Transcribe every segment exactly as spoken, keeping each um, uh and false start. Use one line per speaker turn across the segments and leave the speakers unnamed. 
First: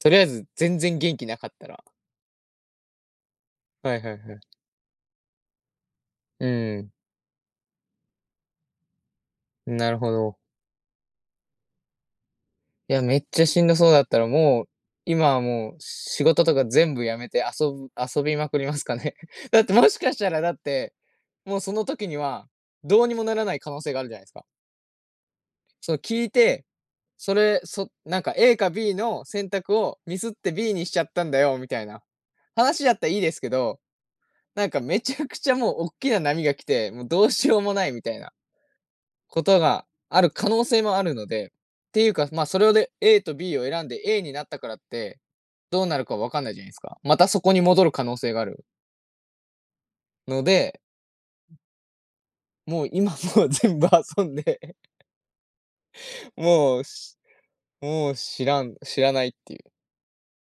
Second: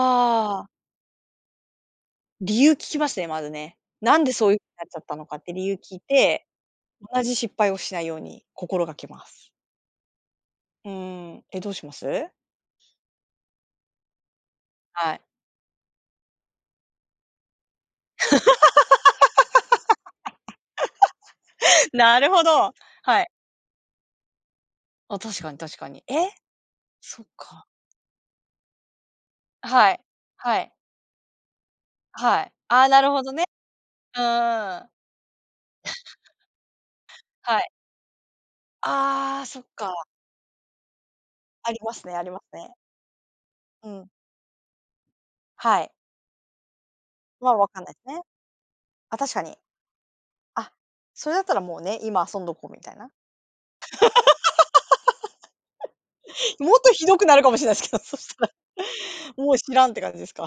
とりあえず、
あ。
全然元気なかったら
理由聞きますね、まずね。
はいは
な
い
んで
はい。
そういう、なっちゃったのかって理由聞い
う
て、
ーん。
同じ失敗をしないように心がけます。
なるほど。
うーん、え、どうします？
いや、めっちゃしんどそうだったら、もう、
はい。
今はもう仕事とか全部やめて遊ぶ遊びまくりますかね。だって、もしかしたらだって、もうその 時に
なるほ
は、
ど、
どうに
は
も
い。
ならない可能性があるじゃないすか。
あ、確かに確か
そ、
に、え？
聞いて、
そっ
それ、
か。
そなんか A か B の選択
は
を
い、
ミスって
はい。
B にしちゃったんだよみたいな
はい、あ
話
あ、
だっ
な
た
る
いい
ほど
です
ね。
けど、
う
なんか
ーん。
めちゃくちゃもうおっきな 波が来て、も、どうしよ
は
う
い。
もないみたいな、
あ
こ
あ、
と
そっ
が
か。
ある可能性もあるので、っ
ありま
て
す
いう
ねあ
か、
りま
まあ、
す
それ
ね。
をで、A と B を選
う
んで
ん。
A になったからって、
は
どう
い。
なるか分かんないじゃないすか。またそ
ま
こ
あ、
に
分か
戻
んな
る
い
可
す
能
ね。
性がある
あ、確かに。
の
あ、
で
それだったらもうね、今遊んどこうみ
もう、
たい
今
な？
もう全部遊んで
も
も
っ
う、
とひど
し
くなるかもしれないすけど、
も
そ
う
し
知
たら。
らん知らないっ
も
てい
う
う
知らんって感じですか？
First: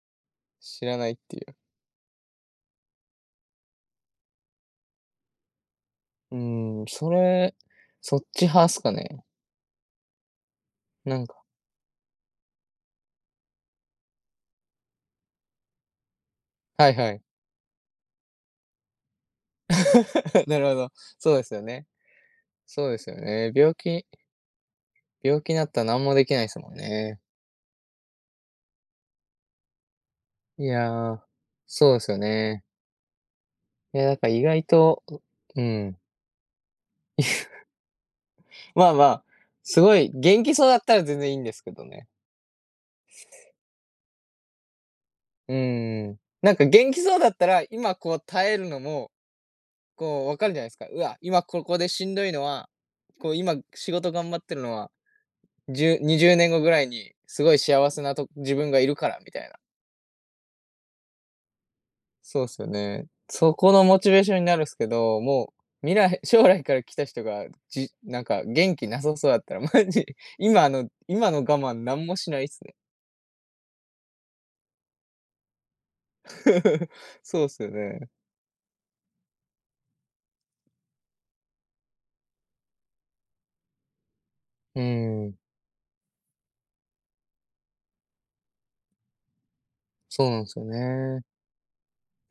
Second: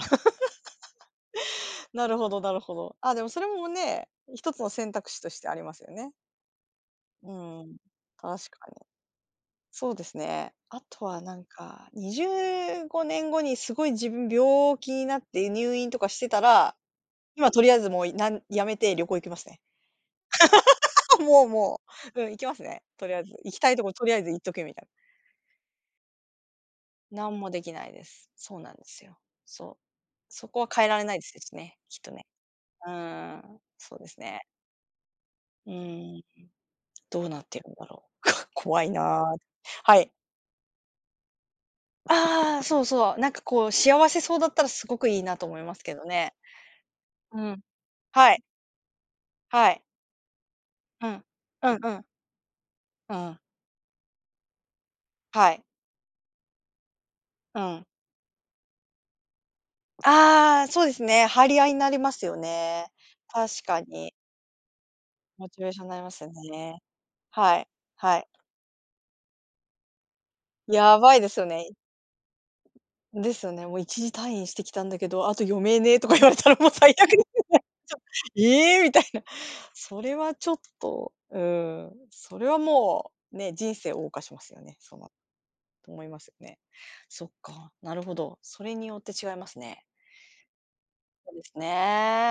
知らないっていう
なるほどなるほど。あ、でもそれもね、一つの選択肢としてありますよね。
うーん、そ
う
れ、
ーん、
そっち
確か
派
に。
すかね。
そうですね。あと
な
は
ん
な
か。
んかにじゅうごねんごに、すごい自分病気なって入院とかしてたら、
はいはい。
今とりあえずもういなんやめて旅行行きますね。
なるほど、そうで
もう
すよ
も
ね。
う、うん、行きますね、
そうで
と
す
り
よ、
あえず、
ええ、
行きた
病
いとこと
気
りあえず行っとけみたい
病気なった、なんもできないすもんね。
なんもできないです。そうなんですよ。そう、そこ
い
は変えられないで
や、
すですね、
そう
きっ
で
と
すよ
ね。
ね。
うーん、そ
い
う
や、
で
なん
す
か
ね。
意外とうう
う
ん。
ーん、どうなって るんだろう、こ怖
ま
い
あま
な、
あ、すご
は
い
い。
元気そうだったら全然いいんですけどね。
ああああ、そうそう、なんかこう幸せそうだったらすごくいいなと
う
思いますけど
んうん、
ね。
なんか元気そうだっ
う
たら、
ん。
今こう
はい。
耐えるのも、
はい。
こう分かるじゃないすか。う
う
わ、
ん、
今こ
う
こ
ん
で
うん。
しんどいのは、
う
こう
ん。
今仕事頑張ってるのは、
はい。
じゅにじゅうねんごぐらいにすごい
うん。
幸せなと自分がいるからみたいな。
ああ、そうですね、張り合いになりますよ
そうすよ
ね。
ね。そ
確
こ
か
のモチ
に。
ベーションになるすけど、
モ
も
チ
う、
ベーション
未
なりま
来
すよ
将来か
ね。
ら来た人が、
はい、
じ
は
なん
い。
か元気なさそやったら、マジ、今の
やばいで
今の
すよ
我慢
ね。
何もしないっすね。
ですよね、も、一時退院してきたんだけど、あと余命ねとか言われたらもう、最悪です
そ
よ
うす
ね
よ
ちょっと。
ね。
「ええ？」みたいな、それはちょっと、うん、それはもうね、人生謳歌しますよね、
う
そうな
ーん。
と思いますね。そっか、なるほど、それによって違いますね。
そうなんすよね。
そうですね。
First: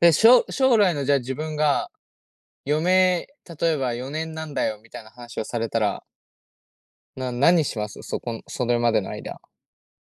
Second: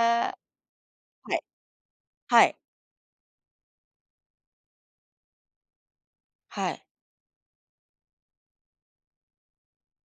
え、しょ将来のじゃあ、自
い。
分が、
はい。
余命、例えばよねんなんだよみたいな話をされたら
はい。
な何します？そこのそれまでの間。